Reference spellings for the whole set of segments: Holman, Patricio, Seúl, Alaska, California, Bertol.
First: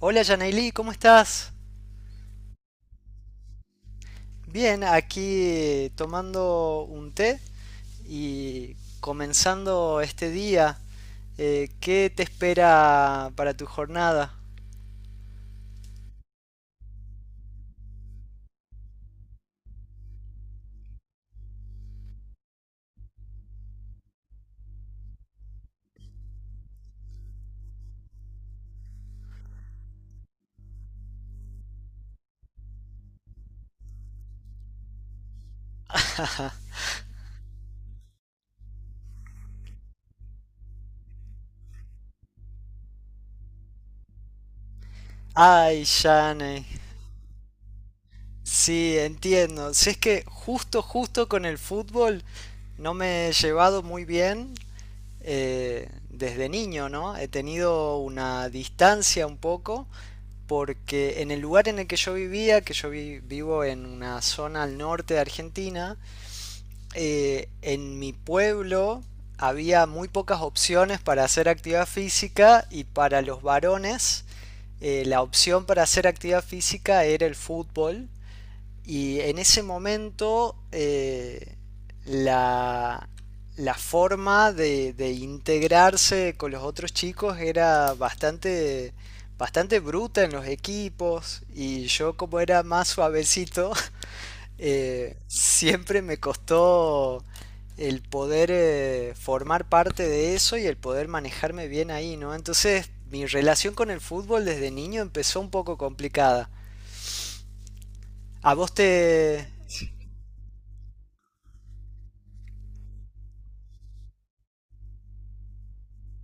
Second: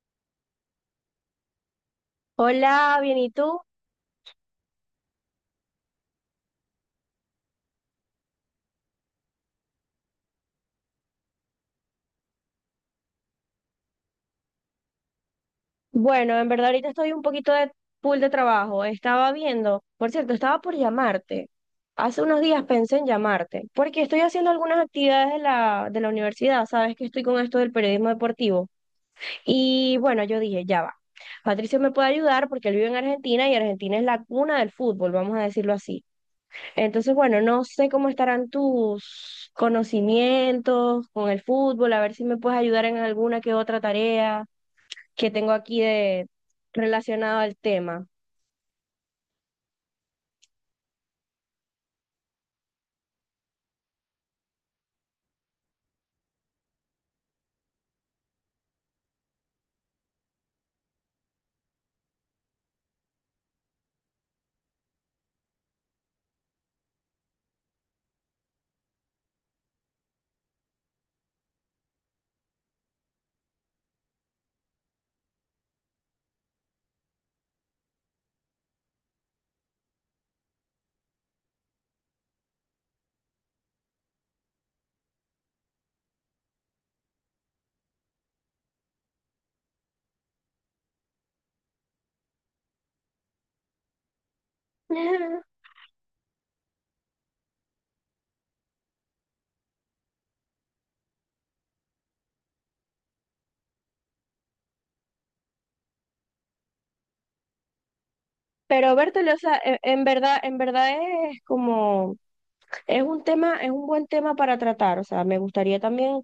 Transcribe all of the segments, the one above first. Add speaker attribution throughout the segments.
Speaker 1: Hola, Yanaili, ¿cómo estás?
Speaker 2: Hola, bien, ¿y tú?
Speaker 1: Bien, aquí tomando un té y comenzando este día. ¿Qué te espera para tu jornada?
Speaker 2: Bueno, en verdad ahorita estoy un poquito de full de trabajo. Estaba viendo, por cierto, estaba por llamarte. Hace unos días pensé en llamarte, porque estoy haciendo algunas actividades de la universidad. Sabes que estoy con esto del periodismo deportivo. Y bueno, yo dije, ya va. Patricio me puede ayudar porque él vive en Argentina y Argentina es la cuna del fútbol, vamos a decirlo así. Entonces, bueno, no sé cómo estarán tus conocimientos con el fútbol, a ver si me puedes ayudar en alguna que otra tarea que tengo aquí
Speaker 1: Ay,
Speaker 2: de
Speaker 1: Yanei.
Speaker 2: relacionado al tema.
Speaker 1: Sí, entiendo. Si es que justo, justo con el fútbol no me he llevado muy bien, desde niño, ¿no? He tenido una distancia un poco porque en el lugar en el que yo vivía, que yo vivo en una zona al norte de Argentina, en mi pueblo había muy pocas opciones para hacer actividad física, y para los varones, la opción para hacer actividad física era el fútbol. Y en ese momento, la, la forma de integrarse con los otros chicos era bastante, bastante bruta en los equipos, y yo como era más suavecito, siempre me costó el poder, formar parte de eso y el poder manejarme bien ahí, ¿no? Entonces mi relación con el fútbol desde niño empezó un poco complicada. ¿A vos
Speaker 2: Pero Bertol, o
Speaker 1: te...
Speaker 2: sea, en verdad es como es un buen tema para tratar, o sea, me gustaría también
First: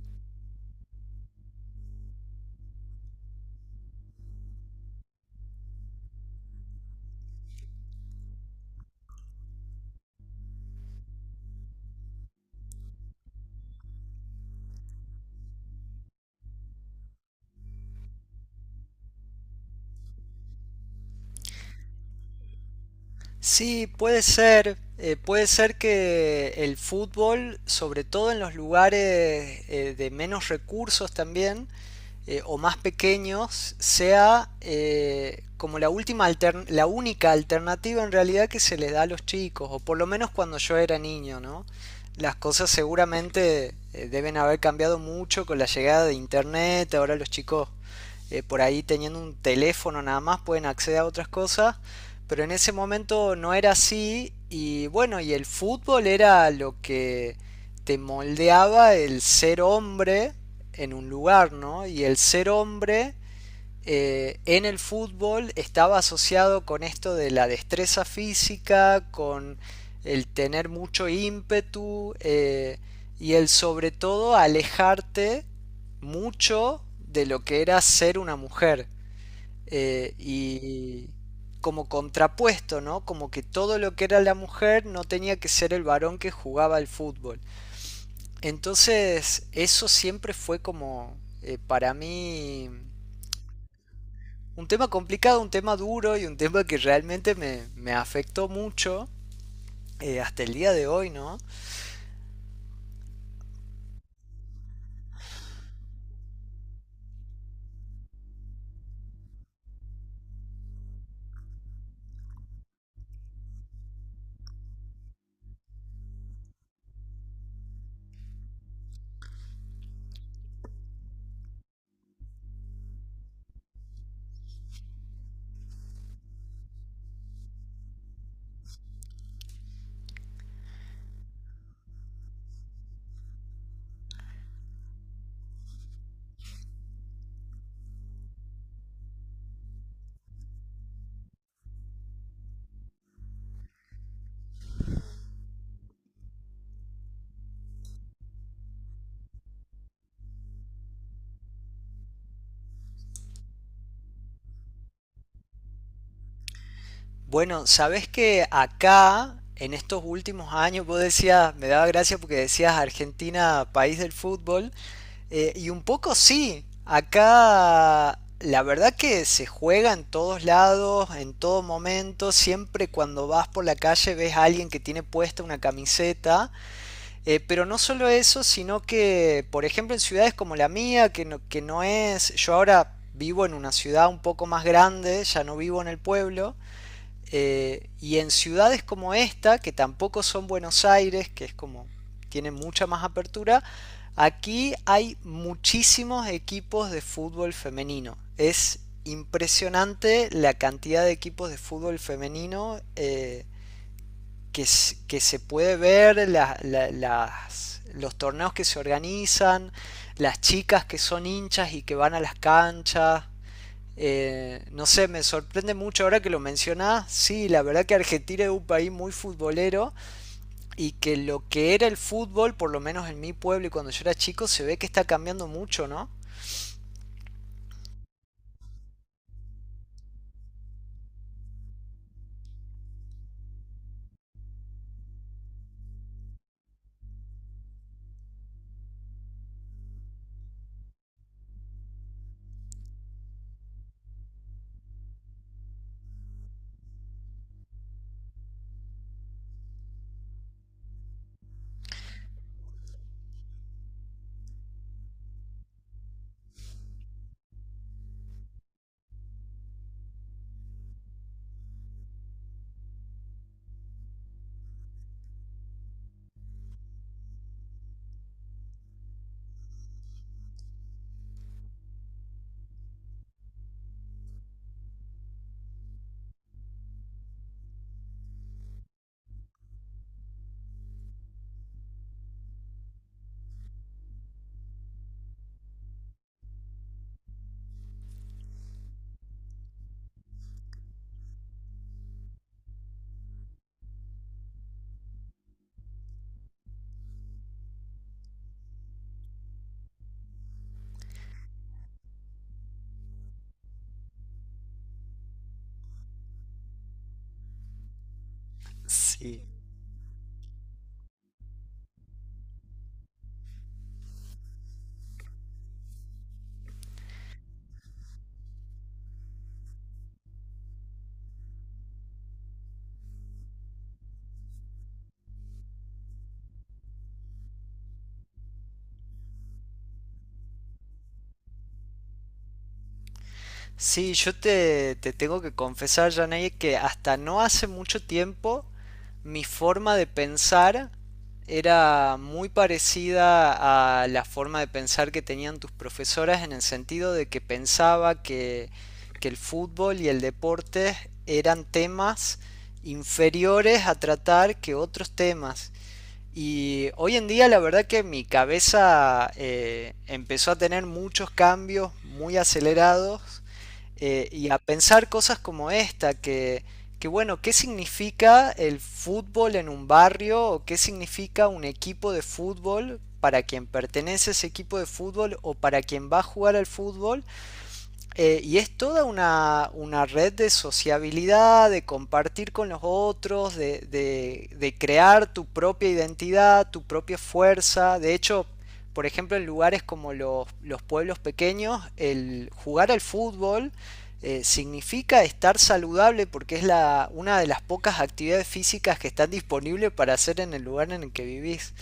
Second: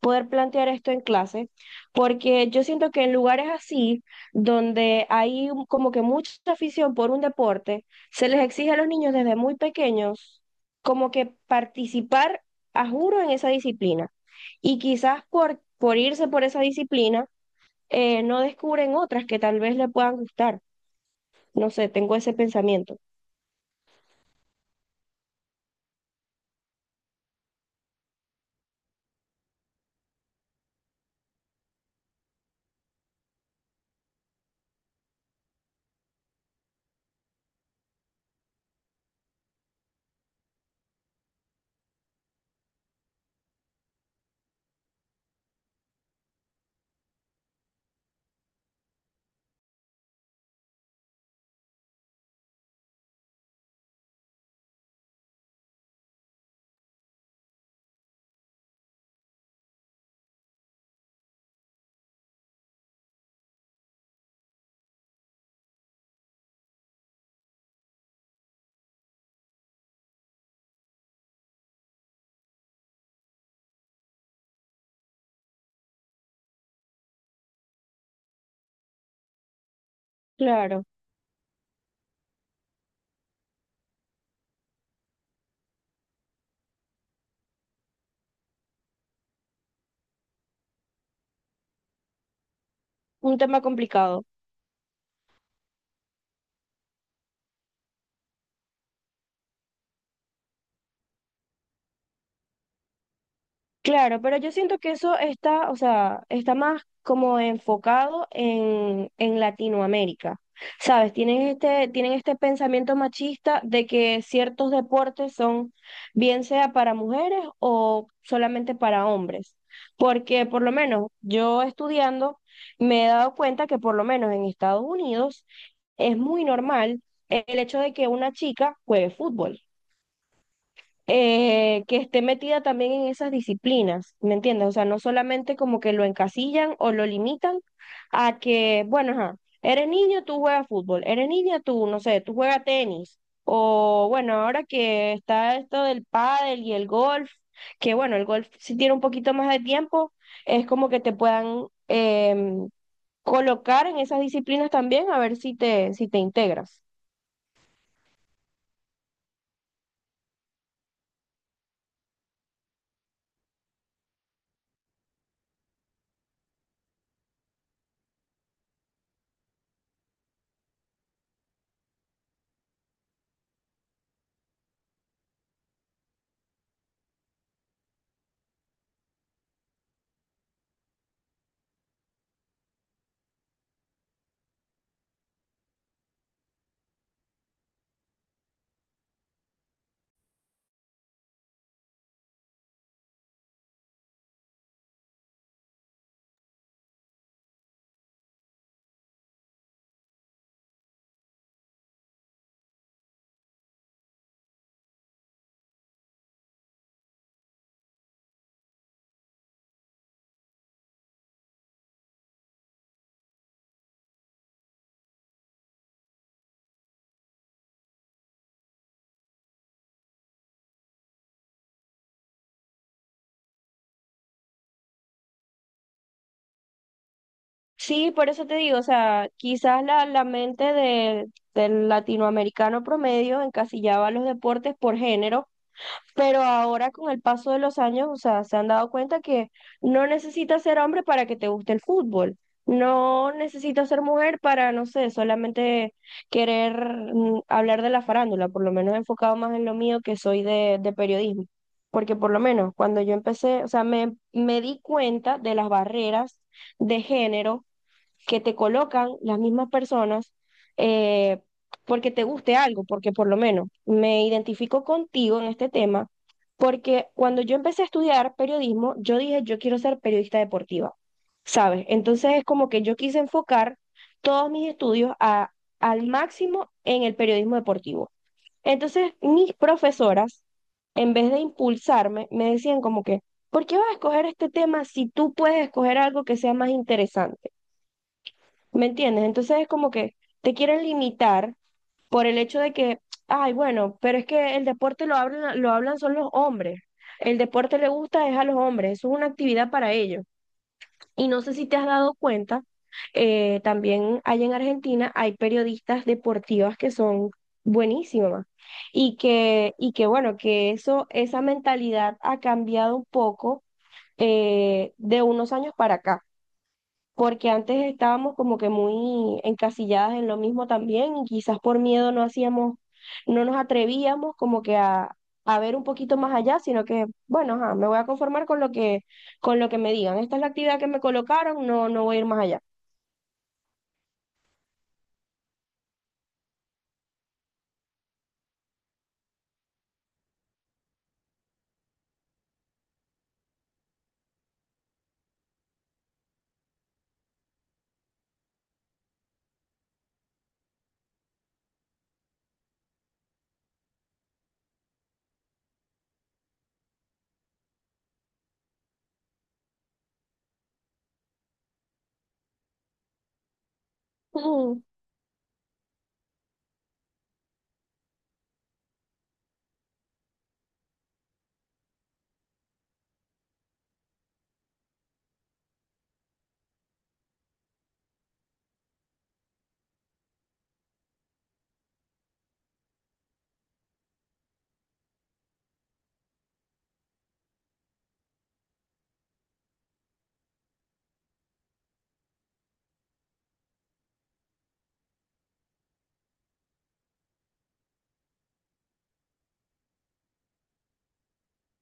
Speaker 2: poder plantear esto en clase, porque yo siento que en lugares así, donde hay como que mucha afición por un deporte, se les exige a los niños desde muy pequeños como que participar a juro en esa disciplina. Y quizás por irse por esa disciplina, no descubren otras que tal vez le puedan gustar. No sé, tengo ese pensamiento.
Speaker 1: Sí, puede ser. Puede ser que el fútbol, sobre todo en los lugares, de menos recursos también, o más pequeños, sea, como la la única alternativa en realidad que se le da a los chicos, o por lo menos cuando yo era niño, ¿no? Las cosas seguramente, deben haber cambiado mucho con la llegada de internet. Ahora los chicos, por ahí teniendo un teléfono nada más pueden acceder a otras cosas, pero en ese momento no era así. Y bueno, y el fútbol era lo que te moldeaba el ser hombre en un lugar, ¿no? Y el ser hombre, en el fútbol estaba asociado con esto de la destreza física, con el tener mucho ímpetu, y el sobre todo alejarte mucho de lo que era ser una mujer.
Speaker 2: Claro,
Speaker 1: Y como contrapuesto, ¿no? Como que todo lo que era la mujer no tenía que ser el varón que jugaba al fútbol. Entonces, eso siempre fue como, para mí
Speaker 2: un tema complicado.
Speaker 1: un tema complicado, un tema duro y un tema que realmente me afectó mucho, hasta el día de hoy, ¿no?
Speaker 2: Claro, pero yo siento que eso está, o sea, está más como enfocado en Latinoamérica. ¿Sabes? Tienen este pensamiento machista de que ciertos deportes son, bien sea para mujeres o solamente para hombres. Porque por lo menos yo estudiando me he dado cuenta que por lo menos en Estados Unidos es muy normal el hecho de que una chica juegue fútbol, que esté metida también en esas disciplinas, ¿me entiendes? O sea, no solamente como que lo encasillan o lo limitan a que, bueno, ajá, eres niño, tú juegas fútbol, eres niña, tú, no sé, tú juegas tenis, o bueno, ahora que está esto del pádel y el golf, que bueno, el golf si tiene un poquito más de tiempo, es como que te puedan colocar en esas disciplinas también a ver si te, integras.
Speaker 1: Bueno, sabes que acá, en estos últimos años, vos decías, me daba gracia porque decías Argentina, país del fútbol, y un poco sí, acá la verdad que se juega en todos lados, en todo momento, siempre cuando vas por la calle ves a alguien que tiene puesta una camiseta, pero no solo eso, sino que, por ejemplo, en ciudades como la mía, que no es... Yo ahora vivo en una ciudad un poco más grande, ya no vivo en el pueblo, y en ciudades como esta, que tampoco son Buenos Aires, que es como... Tiene mucha más apertura, aquí hay muchísimos equipos de fútbol femenino. Es impresionante la cantidad de equipos de fútbol femenino, que, que se puede ver, los torneos que se organizan, las chicas que son hinchas y que van a las canchas. No sé, me sorprende mucho ahora que lo mencionás. Sí, la verdad que Argentina es un país muy futbolero y que lo que era el fútbol, por lo menos en mi pueblo y cuando yo era chico, se ve que está cambiando mucho, ¿no?
Speaker 2: Sí, por eso te digo, o sea, quizás la mente del latinoamericano promedio encasillaba los deportes por género, pero ahora con el paso de los años, o sea, se han dado cuenta que no necesitas ser hombre para que te guste el fútbol, no necesitas ser mujer para, no sé, solamente querer hablar de la farándula, por lo menos enfocado más en lo mío que soy de periodismo, porque por lo menos cuando yo empecé, o sea, me di cuenta de las barreras de género que te colocan las mismas personas, eh, porque te guste algo, porque por lo menos me identifico contigo en este tema, porque cuando yo empecé a estudiar periodismo, yo dije, yo quiero ser periodista deportiva, ¿sabes? Entonces es como que yo quise enfocar todos mis estudios al máximo en el periodismo deportivo. Entonces mis profesoras, en vez de impulsarme, me decían como que, ¿por qué vas a escoger este tema si tú puedes escoger algo que sea más interesante? ¿Me entiendes? Entonces es como que te quieren limitar por el hecho de que, ay, bueno, pero es que el deporte lo hablan son los hombres. El deporte le gusta es a los hombres, eso es una actividad para ellos. Y no sé si te has dado cuenta, también hay en Argentina, hay periodistas deportivas que son buenísimas
Speaker 1: Sí,
Speaker 2: y que bueno, que eso, esa mentalidad ha cambiado un poco, de unos años para acá, porque antes estábamos como que muy encasilladas en lo mismo también y quizás por miedo no hacíamos, no nos atrevíamos como que a, ver un poquito más allá, sino que, bueno, ajá, me voy a conformar con lo que me digan. Esta es la actividad que me colocaron, no, no voy a ir más allá.
Speaker 1: sí, yo te tengo que confesar, Janey, que hasta no hace mucho tiempo mi forma de pensar era muy parecida a la forma de pensar que tenían tus profesoras, en el sentido de que pensaba que el fútbol y el deporte eran temas inferiores a tratar que otros temas. Y hoy en día la verdad que mi cabeza, empezó a tener muchos cambios muy acelerados, y a
Speaker 2: Ujú.
Speaker 1: pensar cosas como esta, que bueno, ¿qué significa el fútbol en un barrio o qué significa un equipo de fútbol para quien pertenece a ese equipo de fútbol o para quien va a jugar al fútbol? Y es toda una red de sociabilidad, de compartir con los otros, de crear tu propia identidad, tu propia fuerza. De hecho, por ejemplo, en lugares como los pueblos pequeños, el jugar al fútbol, significa estar saludable porque es la, una de las pocas actividades físicas que están disponibles para hacer en el lugar en el que vivís.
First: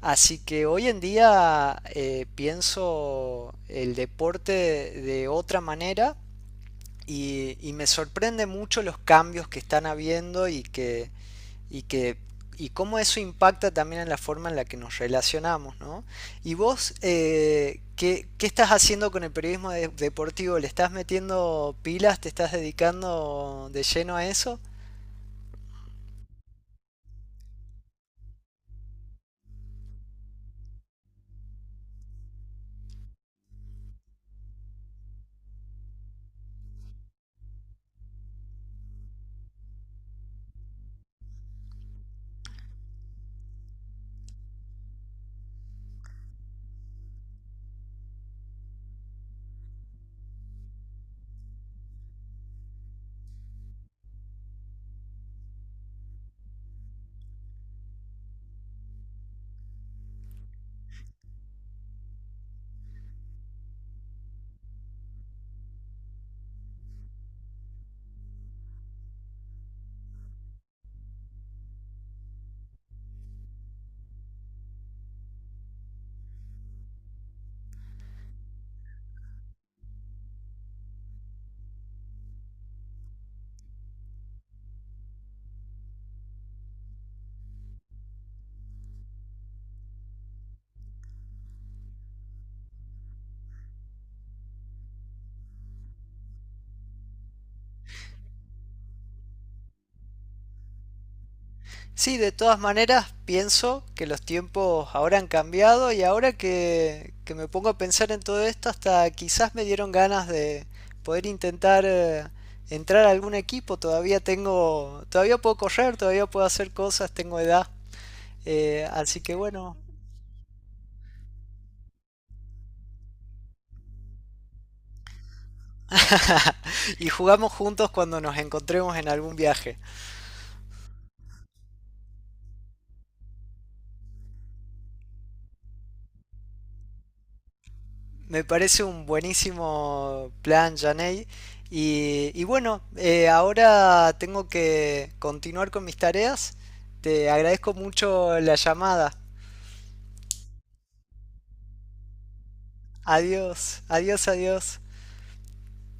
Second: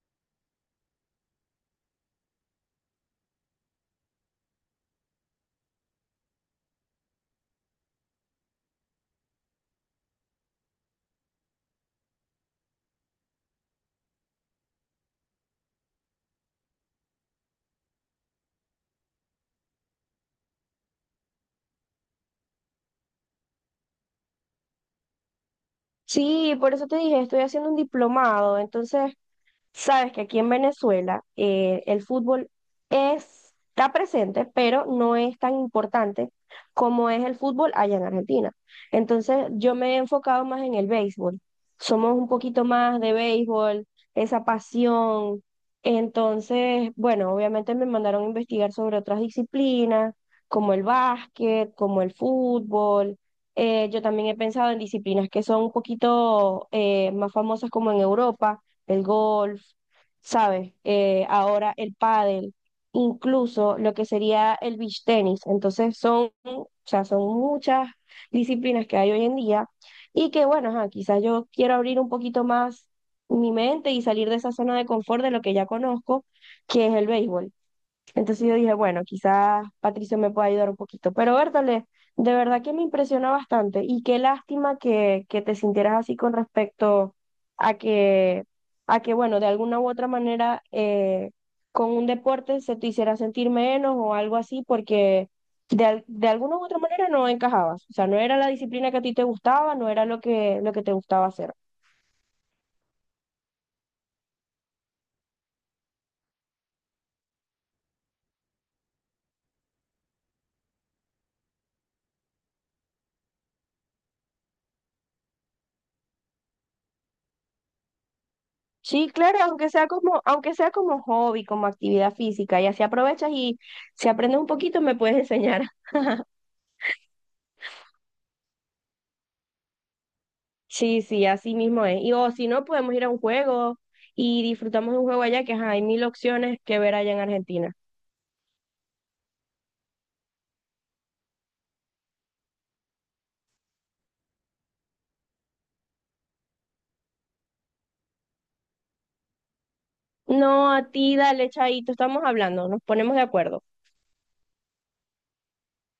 Speaker 1: Así que hoy en día, pienso el deporte de otra manera, y me sorprende mucho los cambios que están habiendo y que y cómo eso impacta también en la forma en la que nos relacionamos, ¿no? Y vos, ¿qué, qué estás haciendo con el periodismo deportivo? ¿Le estás metiendo pilas? ¿Te estás dedicando de lleno a eso?
Speaker 2: Sí, por eso te dije, estoy haciendo un diplomado, entonces sabes que aquí en Venezuela, el fútbol está presente, pero no es tan importante como es el fútbol allá en Argentina. Entonces yo me he enfocado más en el béisbol. Somos un poquito más de béisbol, esa pasión. Entonces, bueno, obviamente me mandaron a investigar sobre otras disciplinas, como el básquet, como el fútbol. Yo también he pensado en disciplinas que son un poquito, más famosas, como en Europa el golf, ¿sabes? Ahora el pádel, incluso lo que sería el beach tenis. Entonces son, o sea, son muchas disciplinas que hay hoy en día y que, bueno, ajá, quizás yo quiero abrir un poquito más mi mente y salir de esa zona de confort de lo que ya conozco, que es el béisbol. Entonces yo dije, bueno, quizás Patricio me pueda ayudar un poquito. Pero Bertale, de verdad que me impresiona bastante y qué lástima que, te sintieras así con respecto a que, bueno, de alguna u otra manera, con un deporte se te hiciera sentir menos o algo así, porque de alguna u otra manera no encajabas. O sea, no era la disciplina que a ti te gustaba, no era lo que te gustaba hacer.
Speaker 1: Sí, de todas maneras pienso que los tiempos ahora han cambiado, y ahora que me pongo a pensar en todo esto, hasta quizás me dieron ganas de poder intentar, entrar a algún equipo. Todavía tengo, todavía puedo correr, todavía puedo hacer cosas, tengo edad.
Speaker 2: Sí,
Speaker 1: Así que
Speaker 2: claro, aunque
Speaker 1: bueno,
Speaker 2: sea como, aunque sea como hobby, como actividad física, y así aprovechas y si aprendes un poquito me puedes enseñar.
Speaker 1: y jugamos juntos cuando nos encontremos en algún viaje.
Speaker 2: Sí, sí, así mismo es. Y o si no, podemos ir a un juego y disfrutamos de un juego allá, que ajá, hay mil opciones que ver allá en Argentina.
Speaker 1: Me parece un buenísimo plan, Janey. Y bueno, ahora tengo que continuar con mis tareas. Te agradezco mucho la llamada.
Speaker 2: No, a ti, dale, chaito, estamos hablando, nos ponemos de acuerdo.
Speaker 1: Adiós, adiós, adiós.